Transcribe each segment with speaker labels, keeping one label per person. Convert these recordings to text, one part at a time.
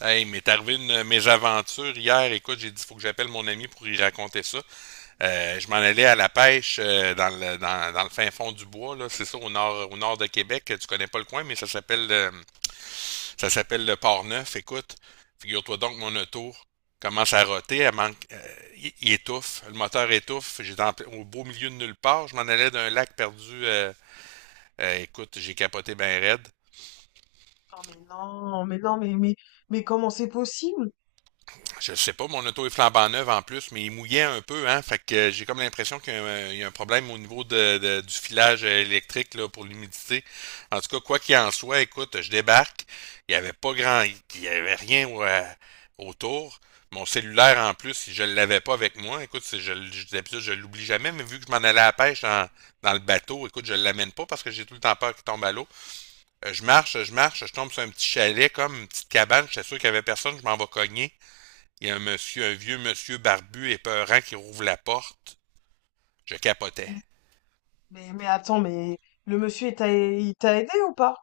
Speaker 1: Hey, il m'est arrivé une mésaventure hier. Écoute, j'ai dit, faut que j'appelle mon ami pour y raconter ça. Je m'en allais à la pêche dans le fin fond du bois, là. C'est ça, au nord de Québec. Tu connais pas le coin, mais ça s'appelle le Port-Neuf. Écoute, figure-toi donc que mon auto commence à roter, elle manque, il étouffe, le moteur étouffe. J'étais au beau milieu de nulle part. Je m'en allais d'un lac perdu. Écoute, j'ai capoté ben raide.
Speaker 2: Ah mais non, mais non, mais comment c'est possible?
Speaker 1: Je sais pas, mon auto est flambant neuve en plus, mais il mouillait un peu, hein. Fait que j'ai comme l'impression qu'il y a un problème au niveau du filage électrique là, pour l'humidité. En tout cas, quoi qu'il en soit, écoute, je débarque. Il y avait pas grand, il y avait rien autour. Mon cellulaire en plus, je l'avais pas avec moi. Écoute, d'habitude, je l'oublie jamais, mais vu que je m'en allais à la pêche dans le bateau, écoute, je l'amène pas parce que j'ai tout le temps peur qu'il tombe à l'eau. Je marche, je marche, je tombe sur un petit chalet comme une petite cabane. J'étais sûr qu'il y avait personne, je m'en vais cogner. Il y a un monsieur, un vieux monsieur barbu et peurant qui rouvre la porte. Je capotais.
Speaker 2: Mais, mais attends, mais le monsieur il t'a aidé ou pas?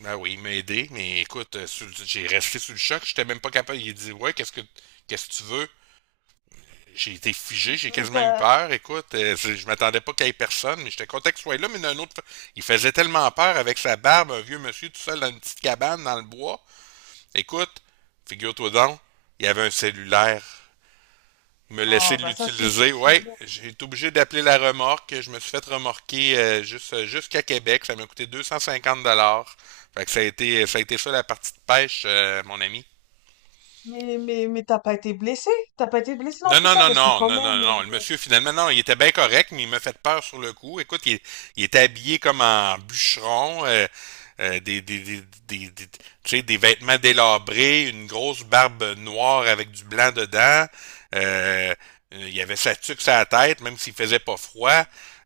Speaker 1: Ben oui, il m'a aidé, mais écoute, j'ai resté sous le choc, j'étais même pas capable. Il a dit, Ouais, qu'est-ce que tu veux? J'ai été figé, j'ai
Speaker 2: Mais
Speaker 1: quasiment eu
Speaker 2: t'as
Speaker 1: peur. Écoute, je m'attendais pas qu'il y ait personne, mais j'étais content qu'il soit là, mais d'un autre. Il faisait tellement peur avec sa barbe, un vieux monsieur tout seul dans une petite cabane dans le bois. Écoute, figure-toi donc, il y avait un cellulaire me laisser
Speaker 2: ah bah ça c'est
Speaker 1: l'utiliser.
Speaker 2: c'est
Speaker 1: Ouais,
Speaker 2: bien.
Speaker 1: j'ai été obligé d'appeler la remorque. Je me suis fait remorquer juste jusqu'à Québec. Ça m'a coûté 250 dollars. Fait que ça a été ça la partie de pêche, mon ami.
Speaker 2: Mais t'as pas été blessé? T'as pas été blessé dans
Speaker 1: Non,
Speaker 2: tout
Speaker 1: non,
Speaker 2: ça
Speaker 1: non,
Speaker 2: parce que
Speaker 1: non,
Speaker 2: quand
Speaker 1: non, non,
Speaker 2: même,
Speaker 1: non. Le monsieur, finalement, non, il était bien correct, mais il m'a fait peur sur le coup. Écoute, il était habillé comme en bûcheron, euh, des, des, des, tu sais, des vêtements délabrés, une grosse barbe noire avec du blanc dedans. Euh, il avait sa tuque sur la tête, même s'il faisait pas froid.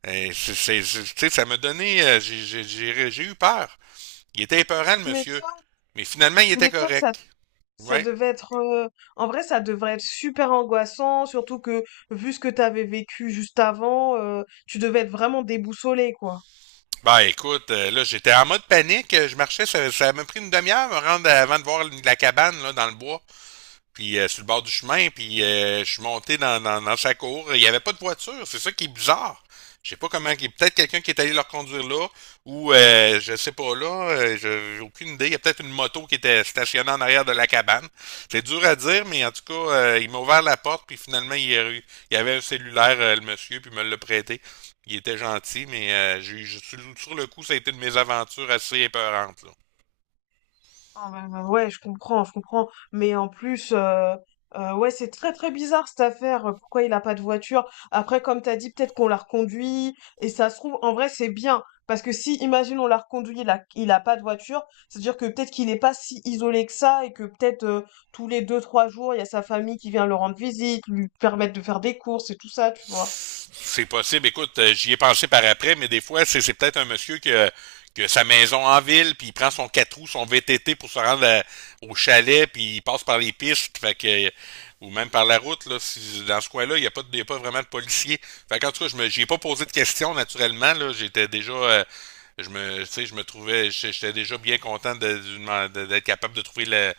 Speaker 1: Tu sais, ça m'a donné, j'ai eu peur. Il était épeurant, le
Speaker 2: tu
Speaker 1: monsieur.
Speaker 2: m'étonnes,
Speaker 1: Mais finalement, il
Speaker 2: tu
Speaker 1: était
Speaker 2: m'étonnes, ça
Speaker 1: correct.
Speaker 2: ça
Speaker 1: Ouais.
Speaker 2: devait être, en vrai ça devrait être super angoissant, surtout que vu ce que t'avais vécu juste avant, tu devais être vraiment déboussolé, quoi.
Speaker 1: Bah écoute, là j'étais en mode panique, je marchais, ça m'a pris une demi-heure à me rendre avant de voir la cabane là, dans le bois puis sur le bord du chemin, puis je suis monté dans sa cour. Il n'y avait pas de voiture, c'est ça qui est bizarre. Je sais pas comment. Peut-être quelqu'un qui est allé leur conduire là, ou je sais pas là, j'ai aucune idée. Il y a peut-être une moto qui était stationnée en arrière de la cabane. C'est dur à dire, mais en tout cas, il m'a ouvert la porte, puis finalement, il y avait un cellulaire, le monsieur, puis il me l'a prêté. Il était gentil, mais sur le coup, ça a été une mésaventure assez épeurante là.
Speaker 2: Ah bah, bah, ouais, je comprends, je comprends. Mais en plus, ouais, c'est très très bizarre cette affaire. Pourquoi il a pas de voiture? Après, comme t'as dit, peut-être qu'on l'a reconduit. Et ça se trouve, en vrai, c'est bien. Parce que si, imagine, on l'a reconduit, il a pas de voiture, c'est-à-dire que peut-être qu'il est pas si isolé que ça et que peut-être, tous les deux, trois jours, il y a sa famille qui vient le rendre visite, lui permettre de faire des courses et tout ça, tu vois.
Speaker 1: C'est possible. Écoute, j'y ai pensé par après, mais des fois, c'est peut-être un monsieur qui a sa maison en ville, puis il prend son 4 roues, son VTT pour se rendre au chalet, puis il passe par les pistes, fait que, ou même par la route. Là, dans ce coin-là, il y a pas vraiment de policiers. Fait qu'en tout cas, j'y ai pas posé de questions, naturellement là. J'étais déjà. Tu sais, je me trouvais, j'étais déjà bien content d'être capable de trouver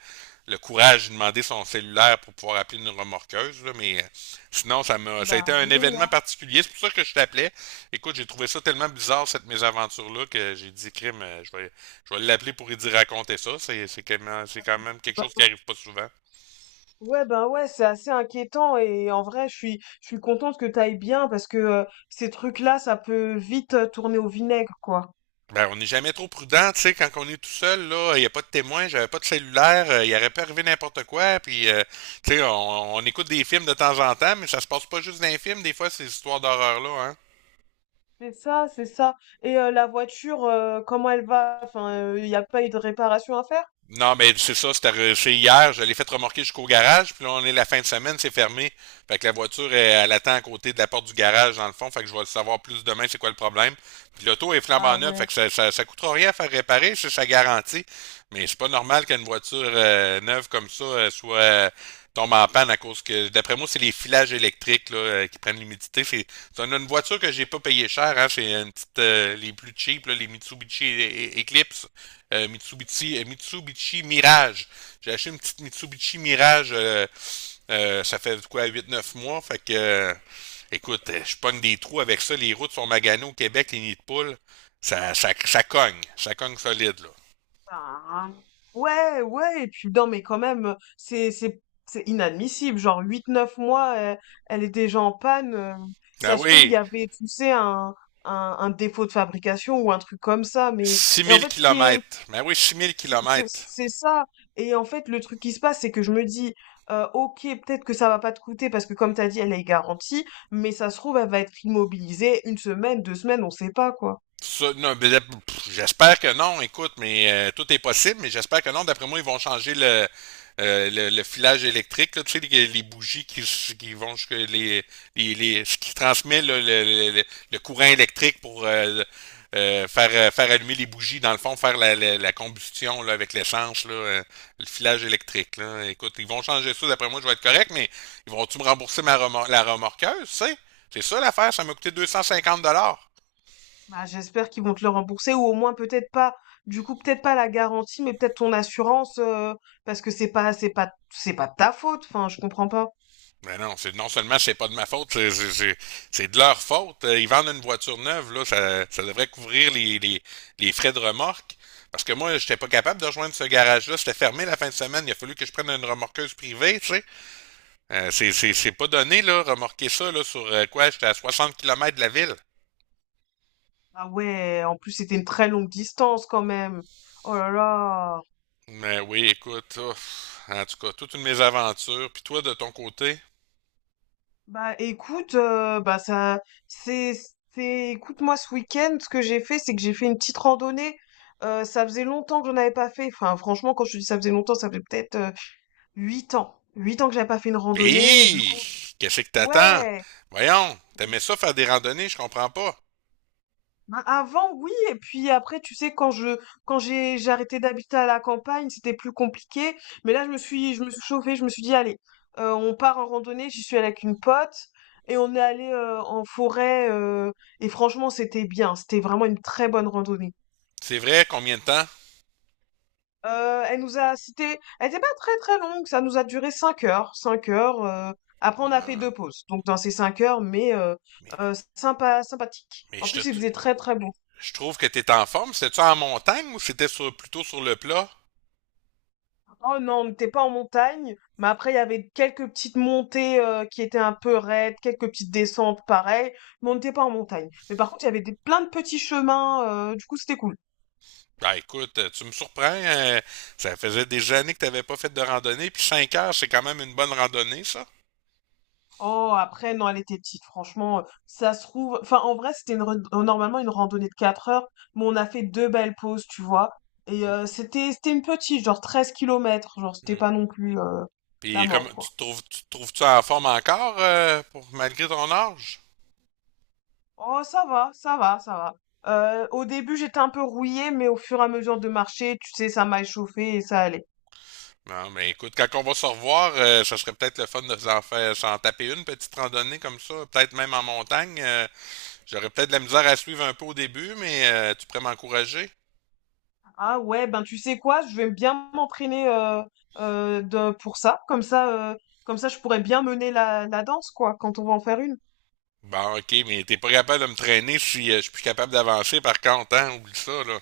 Speaker 1: le courage de demander son cellulaire pour pouvoir appeler une remorqueuse, là, mais Sinon, ça a
Speaker 2: Bah
Speaker 1: été un
Speaker 2: oui,
Speaker 1: événement particulier. C'est pour ça que je t'appelais. Écoute, j'ai trouvé ça tellement bizarre, cette mésaventure-là, que j'ai dit, crime, je vais l'appeler pour lui dire raconter ça. C'est quand même quelque chose qui
Speaker 2: hein.
Speaker 1: arrive pas souvent.
Speaker 2: Ouais, ben ouais, c'est assez inquiétant et en vrai, je suis contente que t'ailles bien parce que, ces trucs-là, ça peut vite, tourner au vinaigre, quoi.
Speaker 1: Ben, on n'est jamais trop prudent, tu sais, quand on est tout seul, là, il n'y a pas de témoin, j'avais pas de cellulaire, il aurait pu arriver n'importe quoi, puis, tu sais, on écoute des films de temps en temps, mais ça se passe pas juste dans les films, des fois, ces histoires d'horreur-là, hein.
Speaker 2: C'est ça, c'est ça. Et la voiture, comment elle va? Enfin, il n'y a pas eu de réparation à faire?
Speaker 1: Non, mais c'est ça, c'était arrivé hier, je l'ai fait remorquer jusqu'au garage, puis là, on est la fin de semaine, c'est fermé. Fait que la voiture, elle, elle attend à côté de la porte du garage, dans le fond, fait que je vais le savoir plus demain, c'est quoi le problème. Puis l'auto est
Speaker 2: Ah
Speaker 1: flambant neuve, fait
Speaker 2: ouais.
Speaker 1: que ça coûtera rien à faire réparer, c'est sa garantie. Mais c'est pas normal qu'une voiture neuve comme ça soit tombe en panne à cause que, d'après moi, c'est les filages électriques là, qui prennent l'humidité. C'est une voiture que j'ai pas payé cher, hein, c'est une petite, les plus cheap, là, les Mitsubishi E- E- Eclipse Mitsubishi, Mitsubishi Mirage. J'ai acheté une petite Mitsubishi Mirage, ça fait quoi, 8, 9 mois. Fait que, écoute, je pogne des trous avec ça. Les routes sont maganées au Québec, les nids de poules. Ça cogne. Ça cogne solide, là.
Speaker 2: Ben, ouais, ouais. Et puis non, mais quand même, c'est inadmissible. Genre huit neuf mois, elle, elle est déjà en panne.
Speaker 1: Ben
Speaker 2: Ça se trouve, il
Speaker 1: oui,
Speaker 2: y avait, tu sais, un défaut de fabrication ou un truc comme ça, mais
Speaker 1: six
Speaker 2: et en
Speaker 1: mille
Speaker 2: fait, ce qui est
Speaker 1: kilomètres. Ben oui, 6000
Speaker 2: C'est c'est-
Speaker 1: kilomètres.
Speaker 2: c'est ça. Et en fait, le truc qui se passe, c'est que je me dis, ok, peut-être que ça va pas te coûter parce que comme t'as dit, elle est garantie, mais ça se trouve, elle va être immobilisée une semaine, deux semaines, on sait pas quoi.
Speaker 1: Ça, non, ben, pff, j'espère que non, écoute, mais tout est possible, mais j'espère que non. D'après moi, ils vont changer le filage électrique, là, tu sais, les bougies qui vont jusque ce qui transmet là, le courant électrique pour faire allumer les bougies, dans le fond, faire la combustion là, avec l'essence, là, le filage électrique. Là. Écoute, ils vont changer ça, d'après moi, je vais être correct, mais ils vont-tu me rembourser la remorqueuse, tu sais? C'est ça l'affaire, ça m'a coûté 250 dollars.
Speaker 2: Bah, j'espère qu'ils vont te le rembourser ou au moins peut-être pas, du coup peut-être pas la garantie, mais peut-être ton assurance, parce que c'est pas de ta faute. Enfin, je comprends pas.
Speaker 1: Mais non, c'est non seulement c'est pas de ma faute, c'est de leur faute. Ils vendent une voiture neuve, là, ça devrait couvrir les frais de remorque. Parce que moi, j'étais pas capable de rejoindre ce garage-là. C'était fermé la fin de semaine. Il a fallu que je prenne une remorqueuse privée, tu sais. C'est pas donné, là, remorquer ça, là, sur quoi? J'étais à 60 kilomètres de la ville.
Speaker 2: Ah ouais, en plus c'était une très longue distance quand même. Oh là là.
Speaker 1: Mais oui, écoute, ouf. En tout cas, toute une aventures. Puis toi, de ton côté?
Speaker 2: Bah écoute, bah ça, c'est, c'est, écoute-moi ce week-end, ce que j'ai fait, c'est que j'ai fait une petite randonnée. Ça faisait longtemps que j'en avais pas fait. Enfin, franchement, quand je te dis ça faisait longtemps, ça fait peut-être, huit ans que j'avais pas fait une randonnée. Et du
Speaker 1: Hé!
Speaker 2: coup,
Speaker 1: Qu'est-ce que t'attends?
Speaker 2: ouais.
Speaker 1: Voyons, t'aimais ça faire des randonnées, je comprends pas.
Speaker 2: Bah, avant, oui, et puis après, tu sais, quand j'ai arrêté d'habiter à la campagne, c'était plus compliqué. Mais là, je me suis chauffée, je me suis dit, allez, on part en randonnée. J'y suis allée avec une pote et on est allé, en forêt. Et franchement, c'était bien. C'était vraiment une très bonne randonnée.
Speaker 1: C'est vrai, combien de temps?
Speaker 2: Elle nous a, cité elle était pas très très longue. Ça nous a duré cinq heures, cinq heures. Après, on a fait deux
Speaker 1: Ah,
Speaker 2: pauses. Donc dans ces cinq heures, mais
Speaker 1: mais,
Speaker 2: sympa, sympathique.
Speaker 1: mais
Speaker 2: En plus, il faisait très très beau.
Speaker 1: je trouve que t'es en forme. C'était-tu en montagne ou c'était plutôt sur le plat?
Speaker 2: Oh non, on n'était pas en montagne, mais après il y avait quelques petites montées, qui étaient un peu raides, quelques petites descentes pareil. Mais on n'était pas en montagne. Mais par contre, il y avait plein de petits chemins, du coup c'était cool.
Speaker 1: Ben écoute, tu me surprends. Ça faisait des années que t'avais pas fait de randonnée. Puis 5 heures, c'est quand même une bonne randonnée, ça.
Speaker 2: Oh, après, non, elle était petite, franchement, ça se trouve. Enfin, en vrai, c'était une normalement une randonnée de 4 heures, mais on a fait deux belles pauses, tu vois. Et
Speaker 1: Mm.
Speaker 2: c'était une petite, genre 13 kilomètres, genre c'était
Speaker 1: Mm.
Speaker 2: pas non plus, la
Speaker 1: Puis comme
Speaker 2: mort, quoi.
Speaker 1: tu te trouves-tu en forme encore pour malgré ton âge?
Speaker 2: Oh, ça va, ça va, ça va. Au début, j'étais un peu rouillée, mais au fur et à mesure de marcher, tu sais, ça m'a échauffée et ça allait.
Speaker 1: Non, mais écoute, quand on va se revoir, ça serait peut-être le fun de s'en taper une petite randonnée comme ça, peut-être même en montagne. J'aurais peut-être de la misère à suivre un peu au début, mais tu pourrais m'encourager?
Speaker 2: Ah ouais, ben tu sais quoi, je vais bien m'entraîner, pour ça. Comme ça, comme ça, je pourrais bien mener la, la danse, quoi, quand on va en faire une.
Speaker 1: Bon, ok, mais t'es pas capable de me traîner si je suis plus capable d'avancer par contre, hein? Oublie ça, là.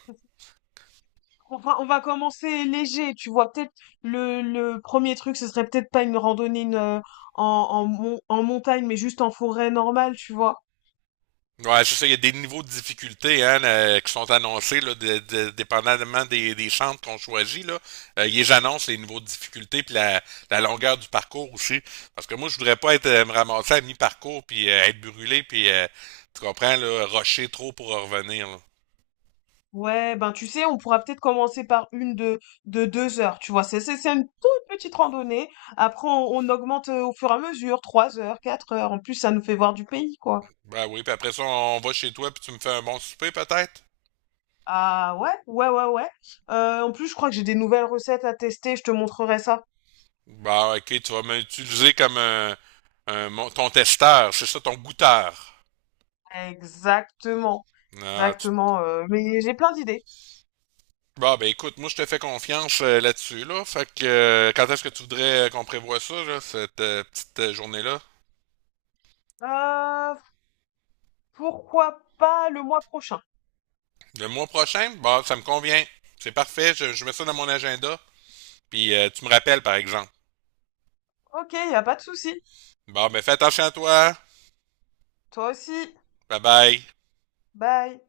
Speaker 2: Enfin, on va commencer léger, tu vois. Peut-être le premier truc, ce serait peut-être pas une randonnée une, en, en, mon- en montagne, mais juste en forêt normale, tu vois.
Speaker 1: Ouais, c'est ça, il y a des niveaux de difficulté hein, là, qui sont annoncés, là, dépendamment des centres qu'on choisit. Là. Ils les annoncent les niveaux de difficulté puis la longueur du parcours aussi. Parce que moi, je voudrais pas être me ramasser à mi-parcours puis être brûlé puis tu comprends, là, rocher trop pour en revenir. Là.
Speaker 2: Ouais, ben tu sais, on pourra peut-être commencer par de deux heures, tu vois. C'est une toute petite randonnée. Après, on augmente, au fur et à mesure, trois heures, quatre heures. En plus, ça nous fait voir du pays, quoi.
Speaker 1: Ben oui, puis après ça, on va chez toi puis tu me fais un bon souper peut-être?
Speaker 2: Ah ouais, ouais, ouais, ouais. En plus, je crois que j'ai des nouvelles recettes à tester, je te montrerai ça.
Speaker 1: Bah, ok, tu vas m'utiliser comme ton testeur, c'est ça, ton goûteur.
Speaker 2: Exactement,
Speaker 1: Ah,
Speaker 2: exactement. Mais j'ai plein d'idées.
Speaker 1: Bah, ben écoute, moi je te fais confiance là-dessus, là. Fait que quand est-ce que tu voudrais qu'on prévoie ça, là, cette petite journée-là?
Speaker 2: Euh, pourquoi pas le mois prochain?
Speaker 1: Le mois prochain? Bah, ça me convient. C'est parfait, je mets ça dans mon agenda. Puis tu me rappelles, par exemple.
Speaker 2: Ok, y a pas de souci.
Speaker 1: Bon, ben fais attention à toi.
Speaker 2: Toi aussi.
Speaker 1: Bye bye.
Speaker 2: Bye.